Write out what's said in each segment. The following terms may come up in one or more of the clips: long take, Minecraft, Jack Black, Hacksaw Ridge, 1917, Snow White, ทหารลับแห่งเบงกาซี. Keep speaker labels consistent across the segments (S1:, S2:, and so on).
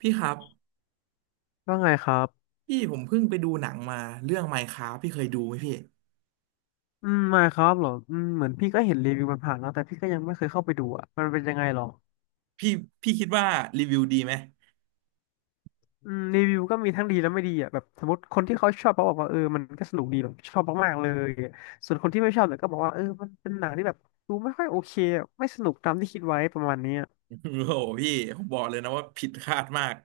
S1: พี่ครับ
S2: ว่าไงครับ
S1: พี่ผมเพิ่งไปดูหนังมาเรื่อง Minecraft พี่เคยดูไหม
S2: อืมไม่ครับเหรออืมเหมือนพี่ก็เห็นรีวิวมันผ่านแล้วแต่พี่ก็ยังไม่เคยเข้าไปดูอ่ะมันเป็นยังไงหรอ
S1: พี่พี่คิดว่ารีวิวดีไหม
S2: อืมรีวิวก็มีทั้งดีและไม่ดีอ่ะแบบสมมติคนที่เขาชอบเขาบอกว่าเออมันก็สนุกดีแบบชอบมากๆเลยส่วนคนที่ไม่ชอบเนี่ยก็บอกว่าเออมันเป็นหนังที่แบบดูไม่ค่อยโอเคอะไม่สนุกตามที่คิดไว้ประมาณเนี้อ
S1: โอ้โหพี่ผมบอกเลยนะว่าผิดคาดมาก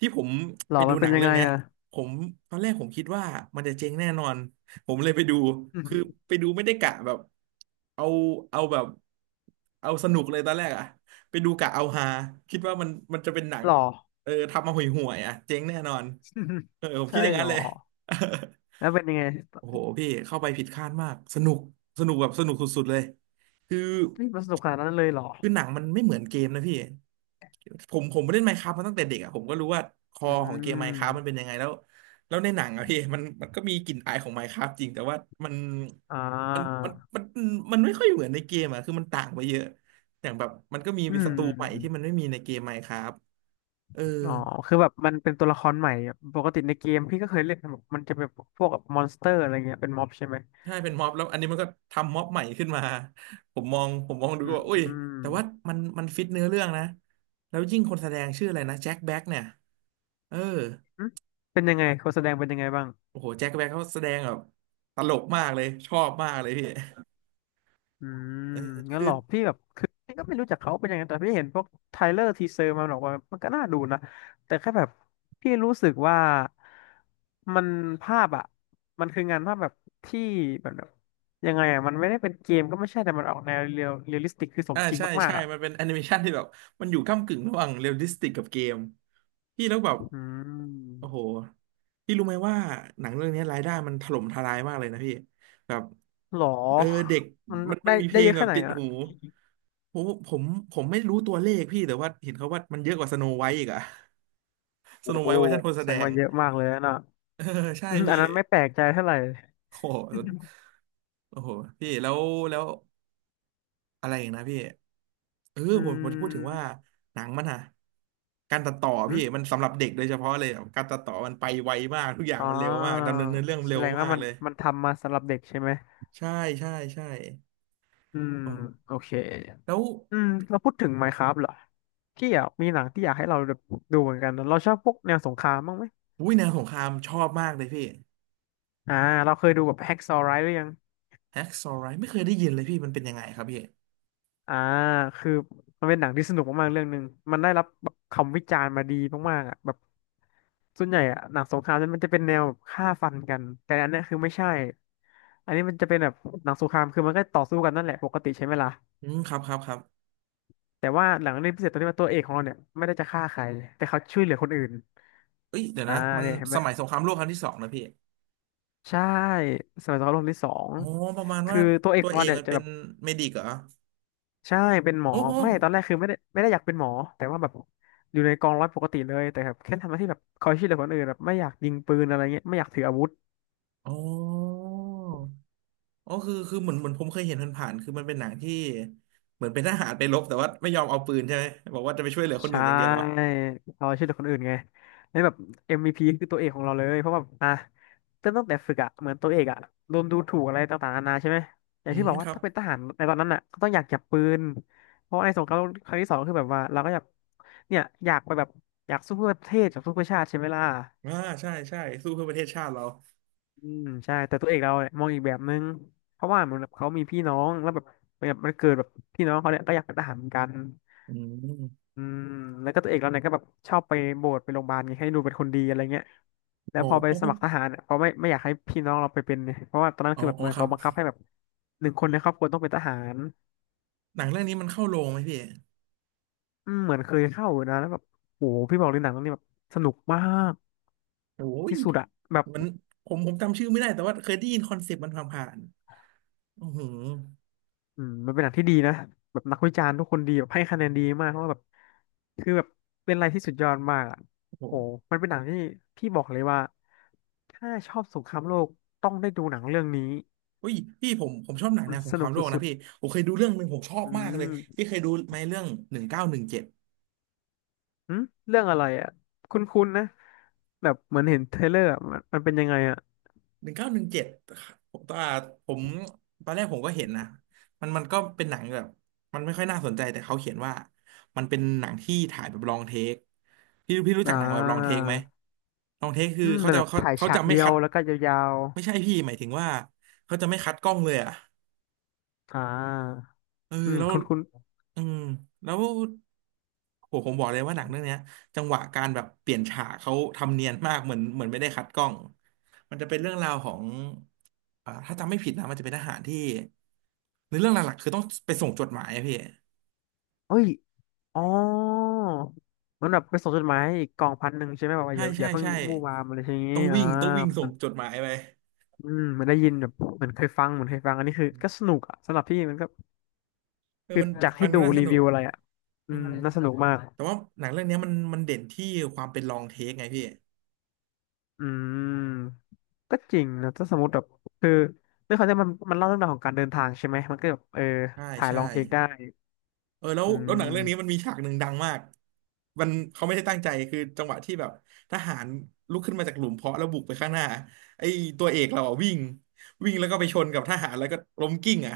S1: ที่ผม
S2: หร
S1: ไป
S2: อ
S1: ดู
S2: มัน
S1: ห
S2: เป็
S1: นั
S2: น
S1: ง
S2: ยัง
S1: เรื่อ
S2: ไง
S1: งเนี้ย
S2: อ่ะ
S1: ผมตอนแรกผมคิดว่ามันจะเจ๊งแน่นอนผมเลยไปดูคือ ไปดูไม่ได้กะแบบเอาเอาแบบเอาสนุกเลยตอนแรกอะไปดูกะเอาฮาคิดว่ามันจะเป็นหนัง
S2: หรอ
S1: เออทำมาห่วยๆอะเจ๊งแน่นอน เออผมคิ
S2: ใช่
S1: ดอย่าง
S2: หร
S1: นั้น
S2: อ
S1: เลย
S2: แล้วเป็นยังไง
S1: โอ้โหพี่เข้าไปผิดคาดมากสนุกสนุกแบบสนุกสุดๆเลยคือ
S2: ที่มันสนุกขนาดนั้นเลยหรอ
S1: คือหนังมันไม่เหมือนเกมนะพี่ผมเล่น Minecraft มาตั้งแต่เด็กอ่ะผมก็รู้ว่าคอ
S2: อื
S1: ของเกม Minecraft มันเป็น
S2: ม
S1: ยังไงแล้วแล้วในหนังอะพี่ มันก็มีกลิ่นอายของ Minecraft จริงแต่ว่ามัน
S2: อ่า
S1: มันมันไม่ค่อยเหมือนในเกมอ่ะคือมันต่างไปเยอะอย่างแบบมันก็มี
S2: อืม
S1: ศัตรูใหม่ที่มันไม่มีในเกม Minecraft เออ
S2: อ๋อคือแบบมันเป็นตัวละครใหม่อะปกติในเกมพี่ก็เคยเล่นนะแบบมันจะเป็นพวกแบบมอนสเตอร์อะไรเงี้ยเป็นม็อบใช่ไหม
S1: ใช่เป็นม็อบแล้วอันนี้มันก็ทำม็อบใหม่ขึ้นมาผมมองดู
S2: อื
S1: ก็ว่าอุ้ยแต่
S2: ม
S1: ว่ามันฟิตเนื้อเรื่องนะแล้วยิ่งคนแสดงชื่ออะไรนะแจ็คแบ็กเนี่ยเออ
S2: อืมเป็นยังไงคนแสดงเป็นยังไงบ้าง
S1: โอ้โหแจ็คแบ็กเขาแสดงแบบตลกมากเลยชอบมากเลยพี่
S2: อืม
S1: เออ
S2: งั้น
S1: คื
S2: ห
S1: อ
S2: รอพี่แบบคือพี่ก็ไม่รู้จักเขาเป็นยังไงแต่พี่เห็นพวกไทเลอร์ทีเซอร์มาบอกว่ามันก็น่าดูนะแต่แค่แบบพี่รู้สึกว่ามันภาพอ่ะมันคืองานภาพแบบที่แบบยังไงอ่ะมันไม่ได้เป็นเกมก็ไม่ใช่แต่มันออกแนวเรียลลิสติกคือสม
S1: อ่า
S2: จริง
S1: ใช่
S2: มาก
S1: ใช่
S2: ๆอ่ะ
S1: มันเป็นแอนิเมชันที่แบบมันอยู่ก้ำกึ่งระหว่างเรียลลิสติกกับเกมพี่แล้วแบบ
S2: อืม
S1: โอ้โหพี่รู้ไหมว่าหนังเรื่องนี้รายได้มันถล่มทลายมากเลยนะพี่แบบ
S2: หรอ
S1: เออเด็ก
S2: มัน
S1: มันมั
S2: ได้
S1: นมีเพ
S2: ได้
S1: ล
S2: เย
S1: ง
S2: อะ
S1: แบ
S2: แค่
S1: บ
S2: ไหน
S1: ติด
S2: อ่ะ
S1: หูผมผมผมไม่รู้ตัวเลขพี่แต่ว่าเห็นเขาว่ามันเยอะกว่าสโนไวท์อีกอะ ส
S2: โอ้
S1: โนไวท์เวอร์ชันคนแส
S2: แส
S1: ด
S2: ดง
S1: ง
S2: ว่าเยอะมากเลยนะ
S1: เออใช่
S2: อืมอั
S1: พี่
S2: นนั้นไม่แปลกใจเท่าไหร่
S1: โอ้โหโอ้โหพี่แล้วอะไรอย่างนะพี่เออ
S2: อื
S1: ผมจะพูดถึงว่า
S2: ม
S1: หนังมันอะการตัดต่อ
S2: อื
S1: พี่
S2: ม
S1: มันสำหรับเด็กโดยเฉพาะเลยอะการตัดต่อมันไปไวมากทุกอย่าง
S2: อ๋อ
S1: มันเร็วมากดำเนินเนื้อเรื่อง
S2: แส
S1: เร็ว
S2: ดง
S1: มา
S2: ว่า
S1: ก
S2: มัน
S1: เลย
S2: มันทำมาสำหรับเด็กใช่ไหม
S1: ใช่ใช่ใช่
S2: อืม
S1: อ๋อ
S2: โอเค
S1: แล้ว
S2: อืม เราพูดถึง Minecraft เหรอพี่อ่ะมีหนังที่อยากให้เราดูเหมือนกันนะเราชอบพวกแนวสงครามบ้างไหม
S1: วุ้ยแนวสงครามชอบมากเลยพี่
S2: อ่า เราเคยดูแบบ Hacksaw Ridge หรือยัง
S1: แฮกซอว์ไรไม่เคยได้ยินเลยพี่ มันเป็นยังไงครับพี่
S2: อ่าคือมันเป็นหนังที่สนุกมากๆเรื่องหนึ่งมันได้รับแบบคำวิจารณ์มาดีมากๆอ่ะแบบส่วนใหญ่อะหนังสงครามมันจะเป็นแนวแบบฆ่าฟันกันแต่อันเนี้ยคือไม่ใช่อันนี้มันจะเป็นแบบหนังสงครามคือมันก็ต่อสู้กันนั่นแหละปกติใช่ไหมล่ะ
S1: อืมครับครับครับ
S2: แต่ว่าหนังเรื่องพิเศษตรงที่ว่าตัวเอกของเราเนี่ยไม่ได้จะฆ่าใครแต่เขาช่วยเหลือคนอื่น
S1: เอ้ยเดี๋ยว
S2: อ่า
S1: นะมัน
S2: เนี่ยเห็นไห
S1: ส
S2: ม
S1: มัยสงครามโลกครั้งที่สองนะพี่
S2: ใช่สมัยสงครามโลกครั้งที่สอง
S1: อ๋อ ประมาณ
S2: คื
S1: ว่า
S2: อตัวเอก
S1: ตัว
S2: ของ
S1: เอ
S2: เรา
S1: ก
S2: เนี่ย
S1: มัน
S2: จะ
S1: เป็
S2: แบ
S1: น
S2: บ
S1: เมดิกเหรอ
S2: ใช่เป็นหมอ
S1: โอ้โห
S2: ไม่ตอนแรกคือไม่ได้อยากเป็นหมอแต่ว่าแบบอยู่ในกองร้อยปกติเลยแต่แบบแค่ทำหน้าที่แบบคอยช่วยเหลือคนอื่นแบบไม่อยากยิงปืนอะไรเงี้ยไม่อยากถืออาวุธ
S1: อ๋ออ๋อคือ คือเหมือนผมเคยเห็นผ่านๆคือมันเป็นหนังที่ เหมือนเป็นทหารไปรบแต่ว่าไม่ยอมเอาปืนใช่ไหมบอกว่าจะไปช่วยเหลือคน
S2: ใช่
S1: อื่นอย่างเดียว
S2: คอยช่วยเหลือคนอื่นไงแล้วแบบ MVP คือตัวเอกของเราเลยเพราะว่าอ่ะเริ่มตั้งแต่ฝึกอะเหมือนตัวเอกอะโดนดูถูกอะไรต่างๆนานาใช่ไหมอย่า
S1: อื
S2: งที่
S1: ม
S2: บอก
S1: ค
S2: ว่า
S1: รับ
S2: ถ้าเป็นทหารในตอนนั้นอะก็ต้องอยากจับปืนเพราะในสงครามโลกครั้งที่สองก็คือแบบว่าเราก็อยากเนี่ยอยากไปแบบอยากสู้เพื่อประเทศอยากสู้เพื่อชาติใช่ไหมล่ะ
S1: อ่าใช่ใช่สู้เพื่อประเทศชาติเรา
S2: อืมใช่แต่ตัวเอกเราเนี่ยมองอีกแบบนึงเพราะว่าเหมือนแบบเขามีพี่น้องแล้วแบบแบบมันเกิดแบบพี่น้องเขาเนี่ยก็อยากเป็นทหารเหมือนกัน
S1: อืม
S2: อืมแล้วก็ตัวเอกเราเนี่ยก็แบบชอบไปโบสถ์ไปโรงพยาบาลไงให้ดูเป็นคนดีอะไรเงี้ยแล้
S1: โอ้
S2: วพอไป
S1: โห
S2: สมัครทหารเนี่ยเขาไม่อยากให้พี่น้องเราไปเป็นเนี่ยเพราะว่าตอนนั้น
S1: อ๋อ
S2: คือแบบเหมือน
S1: ครั
S2: เขา
S1: บ
S2: บังคับให้แบบ1 คนในครอบครัวต้องเป็นทหาร
S1: หนังเรื่องนี้มันเข้าโรงไหมพี่
S2: อืมเหมือนเคยเข้าอยู่นะแล้วแบบโอ้โหพี่บอกเลยหนังเรื่องนี้แบบสนุกมาก
S1: โอ้ย
S2: ที่สุดอะแบบ
S1: มันผมจำชื่อไม่ได้แต่ว่าเคยได้ยินคอนเซปต์มันผ่านๆโอ้โห
S2: อืมมันเป็นหนังที่ดีนะแบบนักวิจารณ์ทุกคนดีแบบให้คะแนนดีมากเพราะว่าแบบคือแบบเป็นอะไรที่สุดยอดมากอ่ะ
S1: โอ้โห
S2: โหมันเป็นหนังที่พี่บอกเลยว่าถ้าชอบสงครามโลกต้องได้ดูหนังเรื่องนี้
S1: เฮ้ยพี่ผมชอบหนัง
S2: มั
S1: แน
S2: น
S1: วส
S2: ส
S1: งครา
S2: นุ
S1: ม
S2: ก
S1: โลก
S2: สุ
S1: นะ
S2: ด
S1: พี่ผมเคยดูเรื่องหนึ่งผมชอ
S2: ๆ
S1: บ
S2: อื
S1: มากเลย
S2: ม
S1: พี่เคยดูไหมเรื่องหนึ่งเก้าหนึ่งเจ็ด
S2: อืมเรื่องอะไรอ่ะคุ้นๆนะแบบเหมือนเห็นเทรลเลอร์อะมันเป็นยังไงอ่ะ
S1: หนึ่งเก้าหนึ่งเจ็ดผมตอนผมตอนแรกผมก็เห็นนะมันก็เป็นหนังแบบมันไม่ค่อยน่าสนใจแต่เขาเขียนว่ามันเป็นหนังที่ถ่ายแบบลองเทคพี่รู้
S2: อ่
S1: จักหนังแบบลองเทค
S2: า
S1: ไหมลองเทคคือ
S2: อืม
S1: เขา
S2: มัน
S1: จะ
S2: แบบ
S1: เขา
S2: ถ่าย
S1: เขา
S2: ฉา
S1: จะ
S2: ก
S1: ไม่
S2: เดีย
S1: คั
S2: ว
S1: ด
S2: แล้วก็ยาว
S1: ไม่ใช่พี่หมายถึงว่าเขาจะไม่คัดกล้องเลยอ่ะ
S2: ๆอ่า
S1: เออ
S2: อืม
S1: แล้ว
S2: คุ้น
S1: อืมแล้วโหผมบอกเลยว่าหนังเรื่องเนี้ยจังหวะการแบบเปลี่ยนฉากเขาทำเนียนมากเหมือนเหมือนไม่ได้คัดกล้องมันจะเป็นเรื่องราวของอ่าถ้าจำไม่ผิดนะมันจะเป็นทหารที่ในเรื่องหลักๆคือต้องไปส่งจดหมายอะพี่
S2: ๆเอ้ย อ๋อมันแบบไปส่งจดหมายอีกกองพันหนึ่งใช่ไหมแบบว่า
S1: ใช่
S2: อย่าอ
S1: ใช่
S2: ย่าเพิ่ง
S1: ใช่
S2: มู่วามอะไรอย่างนี้
S1: ต้องวิ่งต้องวิ่งส่
S2: มั
S1: ง
S2: น
S1: จดหมายไป
S2: มันได้ยินแบบเหมือนเคยฟังเหมือนเคยฟังอันนี้คือก็สนุกอ่ะสำหรับพี่มันก็
S1: เออ
S2: คือ
S1: มัน
S2: จาก
S1: ฟั
S2: ที่
S1: งดู
S2: ดู
S1: น่าส
S2: รี
S1: นุ
S2: วิ
S1: ก
S2: วอะไรอ่ะอื
S1: อื
S2: ม
S1: ม
S2: น่าสนุกมาก
S1: แต่ว่าหนังเรื่องเนี้ยมันมันเด่นที่ความเป็นลองเทคไงพี่
S2: อืมก็จริงนะถ้าสมมติแบบคือเรื่องเขาจะมันเล่าเรื่องราวของการเดินทางใช่ไหมมันก็แบบเออ
S1: ใช่
S2: ถ่าย
S1: ใช่
S2: ลองเทคได้
S1: เออแล้ว
S2: อื
S1: แล้วหนังเรื่องนี้มัน
S2: ม
S1: มีฉากหนึ่งดังมากมันเขาไม่ได้ตั้งใจคือจังหวะที่แบบทหารลุกขึ้นมาจากหลุมเพาะแล้วบุกไปข้างหน้าไอ้ตัวเอกเราอะวิ่งวิ่งแล้วก็ไปชนกับทหารแล้วก็ล้มกิ้งอ่ะ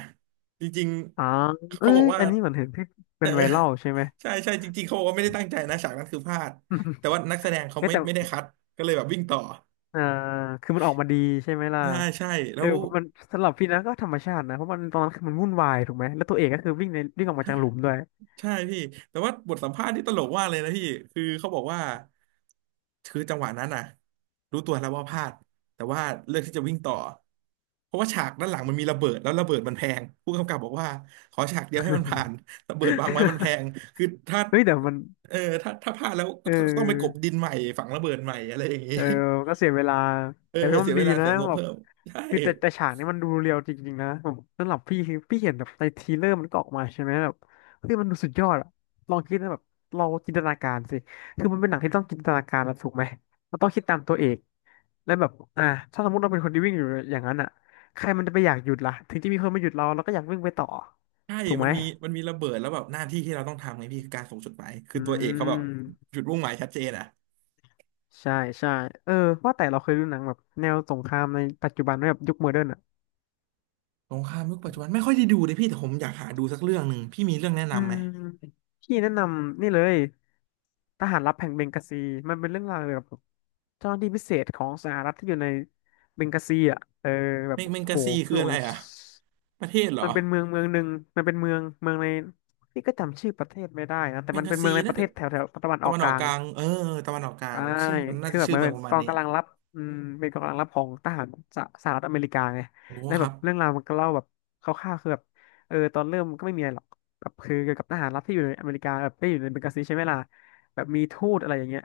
S1: จริง
S2: อ๋อ
S1: ๆ
S2: เอ้
S1: เขาบอ
S2: ย
S1: กว่า
S2: อันนี้เหมือนเห็นที่
S1: เอ
S2: เป็
S1: อ
S2: นไวรัลใช่ไหม
S1: ใช่ใช่จริงๆเขาบอกว่าไม่ได้ตั้งใจนะฉากนั้นคือพลาดแต่ว่านักแสด งเขา
S2: เอ้ย
S1: ไม่
S2: แต่
S1: ไม่ได้คัดก็เลยแบบวิ่งต่อ
S2: อ่าคือมันออกมาดีใช่ไหมล่ะ
S1: ใช่ใช่
S2: เอ
S1: แล้
S2: อ
S1: ว
S2: มันสำหรับพี่นะก็ธรรมชาตินะ เพราะมันตอนนั้นคือมันวุ่นวายถูกไหม แล้วตัวเอกก็คือวิ่งในวิ่งออกมาจากหลุมด้วย
S1: ใช่พี่แต่ว่าบทสัมภาษณ์ที่ตลกมากเลยนะพี่คือเขาบอกว่า คือจังหวะนั้นน่ะรู้ตัวแล้วว่าพลาดแต่ว่าเลือกที่จะวิ่งต่อเพราะว่าฉากด้านหลังมันมีระเบิดแล้วระเบิดมันแพงผู้กำกับบอกว่าขอฉากเดียวให้มันผ่านระเบิดวางไว้มันแพ งคือถ้า
S2: เฮ้ยแต่มัน
S1: เออถ้าพลาดแล้วก็
S2: เอ
S1: ต้องไปกลบ
S2: อ
S1: ดินใหม่ฝังระเบิดใหม่อะไรอย่างนี้
S2: เออมันก็เสียเวลา
S1: เออ
S2: แต่พี่ว่า
S1: เสี
S2: มั
S1: ย
S2: น
S1: เว
S2: ดี
S1: ลา
S2: นะ
S1: เสียงบ
S2: แบบ
S1: เพิ่มใช่
S2: คือแต่ฉากนี้มันดูเรียวจริงๆนะผมสำหรับพี่คือพี่เห็นแบบในทีเลอร์มันก็ออกมาใช่ไหมแบบเฮ้ยมันดูสุดยอดอะลองคิดนะแบบเราจินตนาการสิคือมันเป็นหนังที่ต้องจินตนาการนะถูกไหมเราต้องคิดตามตัวเอก แล้วแบบถ้าสมมติเราเป็นคนที่วิ่งอยู่อย่างนั้นอ่ะใครมันจะไปอยากหยุดล่ะถึงจะมีคนมาหยุดเราเราก็อยากวิ่งไปต่อ
S1: ใช่
S2: ถูกไห
S1: มั
S2: ม
S1: นมีระเบิดแล้วแบบหน้าที่ที่เราต้องทำไงพี่คือการส่งจดหมายคือ
S2: อื
S1: ตัวเอกเขาแบบ
S2: ม
S1: จุดมุ่งหมายชัดเจนอะ
S2: ใช่ใช่เออว่าแต่เราเคยดูหนังแบบแนวสงครามในปัจจุบันไหมแบบยุคโมเดิร์นอ่ะ
S1: สงครามยุคปัจจุบันไม่ค่อยได้ดูเลยพี่แต่ผมอยากหาดูสักเรื่องหนึ่งพี่มีเรื่องแนะ
S2: อื
S1: นำไหม
S2: ม พี่แนะนำนี่เลย ทหารลับแห่งเบงกาซีมันเป็นเรื่องราวเกี่ยวกับเจ้าหน้าที่พิเศษของสหรัฐที่อยู่ในเบงกาซีอ่ะเออแบบ
S1: แมง
S2: โห
S1: กะซี
S2: พี่
S1: คือ
S2: บอ
S1: อะ
S2: ก
S1: ไร
S2: เลย
S1: อ่ะประเทศเหรอ
S2: มันเป็นเมืองเมืองหนึ่งมันเป็นเมืองเมืองในพี่ก็จำชื่อประเทศไม่ได้นะแต่
S1: แมง
S2: มัน
S1: กะ
S2: เป็น
S1: ซี
S2: เมืองในป
S1: น่า
S2: ระเท
S1: จะ
S2: ศแถวแถวตะวันอ
S1: ตะ
S2: อก
S1: วัน
S2: ก
S1: ออก
S2: ลา
S1: ก
S2: ง
S1: ลางเออตะวันออกกลา
S2: ใช่
S1: งชื่อมันน่า
S2: คือ
S1: จะ
S2: แบบ
S1: ชื่อ
S2: มัน
S1: เมือ
S2: เป็
S1: ง
S2: น
S1: ประ
S2: ก
S1: มาณ
S2: อง
S1: นี้
S2: กำลังรับอืมเป็นกองกำลังรับของทหารสหรัฐอเมริกาไง
S1: โอ้
S2: แล้ว
S1: ค
S2: แบ
S1: รั
S2: บ
S1: บ
S2: เรื่องราวมันก็เล่าแบบคร่าวๆคือแบบเออตอนเริ่มก็ไม่มีอะไรหรอกแบบคือเกี่ยวกับทหารรับที่อยู่ในอเมริกาแบบได้อยู่ในเบงกาซีใช่ไหมล่ะแบบมีทูตอะไรอย่างเงี้ย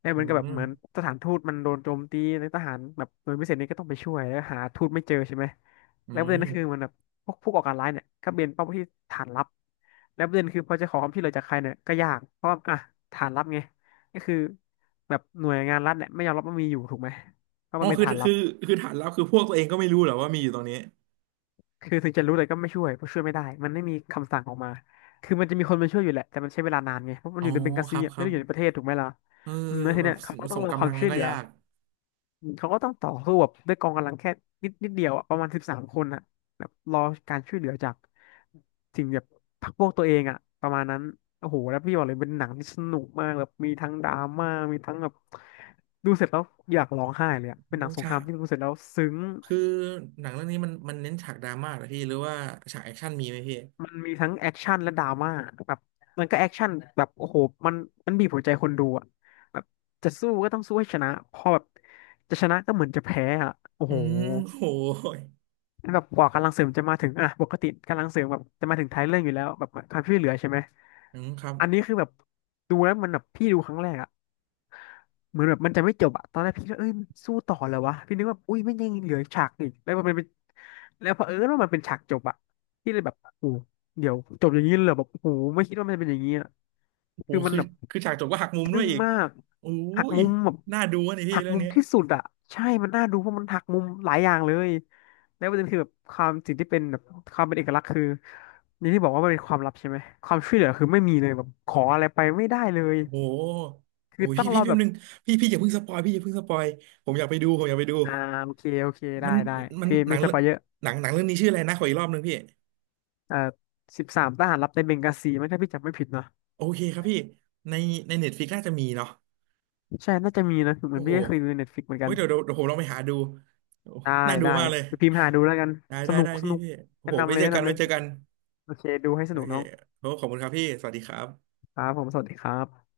S2: แล้ว
S1: อื
S2: มันก็แบบ
S1: ม
S2: เหมือนสถานทูตมันโดนโจมตีในทหารแบบหน่วยพิเศษนี่ก็ต้องไปช่วยแล้วหาทูตไม่เจอใช่ไหม
S1: อื
S2: แล้วประเด็
S1: ม
S2: นก็คือมันแบบพวกผู้ก่อการร้ายเนี่ยก็เป็นเป้าที่ฐานลับแล้วประเด็นคือพอจะขอความช่วยเหลือจากใครเนี่ยก็ยากเพราะว่าอ่ะฐานลับไงก็คือ แบบหน่วยงานรัฐเนี่ยไม่ยอมรับว่ามีอยู่ถูกไหมเพราะ
S1: อ๋อ
S2: มันเป็นฐานลั
S1: คื
S2: บ
S1: อคือฐานลับคือพวกตัวเองก็ไม่รู้เหรอว่ามีอยู่ตรงนี้
S2: คือถึงจะรู้แต่ก็ไม่ช่วยเพราะช่วยไม่ได้มันไม่มีคำสั่งออกมาคือมันจะมีคนมาช่วยอยู่แหละแต่มันใช้เวลานานไงเพราะมั
S1: อ๋
S2: นอ
S1: อ
S2: ยู่ในเบ eng า
S1: ค
S2: ซี
S1: รับ
S2: อะ
S1: ค
S2: ไม่
S1: รั
S2: ได้
S1: บ
S2: อยู่ในประเทศถูกไหมล่ะ
S1: เออ
S2: อืมแล้วที
S1: แบ
S2: เนี้
S1: บ
S2: ยเขาก็ต้อ
S1: ส่
S2: ง
S1: ง
S2: รอค
S1: กำ
S2: วา
S1: ลั
S2: ม
S1: งมั
S2: ช่ว
S1: น
S2: ยเห
S1: ก็
S2: ลือ
S1: ยาก
S2: เขาก็ต้องต่อสู้แบบด้วยกองกำลังแค่นิดนิดเดียวอะประมาณ13 คนอะแบบรอการช่วยเหลือจากสิ่งแบบพรรคพวกตัวเองอะประมาณนั้นโอ้โหแล้วพี่บอกเลยเป็นหนังที่สนุกมากแบบมีทั้งดราม่ามีทั้งแบบดูเสร็จแล้วอยากร้องไห้เลยอะเป็นหนั
S1: โอ้
S2: งสงค
S1: ฉา
S2: ราม
S1: ก
S2: ที่ดูเสร็จแล้วซึ้ง
S1: คือหนังเรื่องนี้มันเน้นฉากดราม่าเหรอพี่หรือว่าฉากแอคชั่นมีไหมพี่
S2: มันมีทั้งแอคชั่นและดราม่าแบบมันก็แอคชั่นแบบโอ้โหมันมันบีบหัวใจคนดูอะแบบจะสู้ก็ต้องสู้ให้ชนะพอแบบจะชนะก็เหมือนจะแพ้อะโอ้
S1: อื
S2: โห
S1: มโหย
S2: แบบกว่ากำลังเสริมจะมาถึงอ่ะปกติกำลังเสริมแบบจะมาถึงท้ายเรื่องอยู่แล้วแบบความช่วยเหลือใช่ไหม
S1: อืมครับ
S2: อันนี้คือแบบดูแล้วมันแบบพี่ดูครั้งแรกอะ เหมือนแบบมันจะไม่จบอะตอนแรกพี่ก็เอ้ยมันสู้ต่อเลยวะพี่นึกว่าอุ้ยไม่ยังเหลือฉากอีกแล้วมันเป็นแล้วเผอิญว่ามันเป็นฉากจบอะพี่เลยแบบโอ้โหเดี๋ยวจบอย่างนี้เลยเหรอแบบโอ้โหไม่คิดว่ามันจะเป็นอย่างนี้อะ
S1: โอ้
S2: คือมัน
S1: คือ
S2: แบบ
S1: คือฉากจบก็หักมุมด้
S2: ทึ่
S1: วย
S2: ง
S1: อีก
S2: มาก
S1: อุ้
S2: หัก
S1: ย
S2: มุมแบบ
S1: น่าดูอะนี่พี่
S2: หัก
S1: เรื่อ
S2: มุ
S1: ง
S2: ม
S1: นี้
S2: ที่สุดอะใช่มันน่าดูเพราะมันหักมุมหลายอย่างเลยแล้วประเด็นคือแบบความสิ่งที่เป็นแบบความเป็นเอกลักษณ์คืออย่างที่บอกว่ามันเป็นความลับใช่ไหมความช่วยเหลือคือไม่มีเลยแบบขออะไรไปไม่ได้เลย
S1: โอ้โห
S2: คื
S1: โอ้
S2: อ
S1: ย
S2: ต้อ
S1: พี่
S2: งร
S1: พี่
S2: อ
S1: พี่
S2: แบ
S1: แป๊บ
S2: บ
S1: นึงพี่พี่อย่าเพิ่งสปอยพี่อย่าเพิ่งสปอย ผมอยากไปดูผมอยากไปดู
S2: อ่าโอเคโอเคได้
S1: มัน
S2: ได้
S1: มัน
S2: พี่
S1: หนั
S2: ไม่
S1: ง
S2: ส
S1: เรื่อ
S2: ป
S1: ง
S2: อยเยอะ
S1: หนังเรื่องนี้ชื่ออะไรนะขออีกรอบนึงพี่
S2: เอ่อสิบสามทหารลับในเบงกาซีมั้งถ้าพี่จำไม่ผิดเนาะ
S1: โอเคครับพี่ในเน็ตฟลิกน่าจะมีเนาะ
S2: ใช่น่าจะมีนะเหมือ
S1: โอ้
S2: น
S1: โห
S2: พี่ก็เคยดูในเน็ตฟลิกเหมือน
S1: เฮ้
S2: กั
S1: ย
S2: น
S1: เดี๋ยวเดี๋ยวเดี๋ยวผมลองไปหาดูโอ้
S2: ได้
S1: น่าดู
S2: ได้
S1: มากเลย
S2: ไปพิมพ์หาดูแล้วกัน
S1: ได้
S2: ส
S1: ได้
S2: นุก
S1: ได้
S2: ส
S1: พี่
S2: นุก
S1: พี่โอ้
S2: แนะ
S1: โหไว้
S2: นำเลย
S1: เจอ
S2: แนะ
S1: กัน
S2: นำเล
S1: ไว้
S2: ย
S1: เจอกัน
S2: โอเคดูให้ส
S1: โอ
S2: นุก
S1: เค
S2: น้อง
S1: โอ้ขอบคุณครับพี่สวัสดีครับ
S2: ครับผมสวัสดีครับ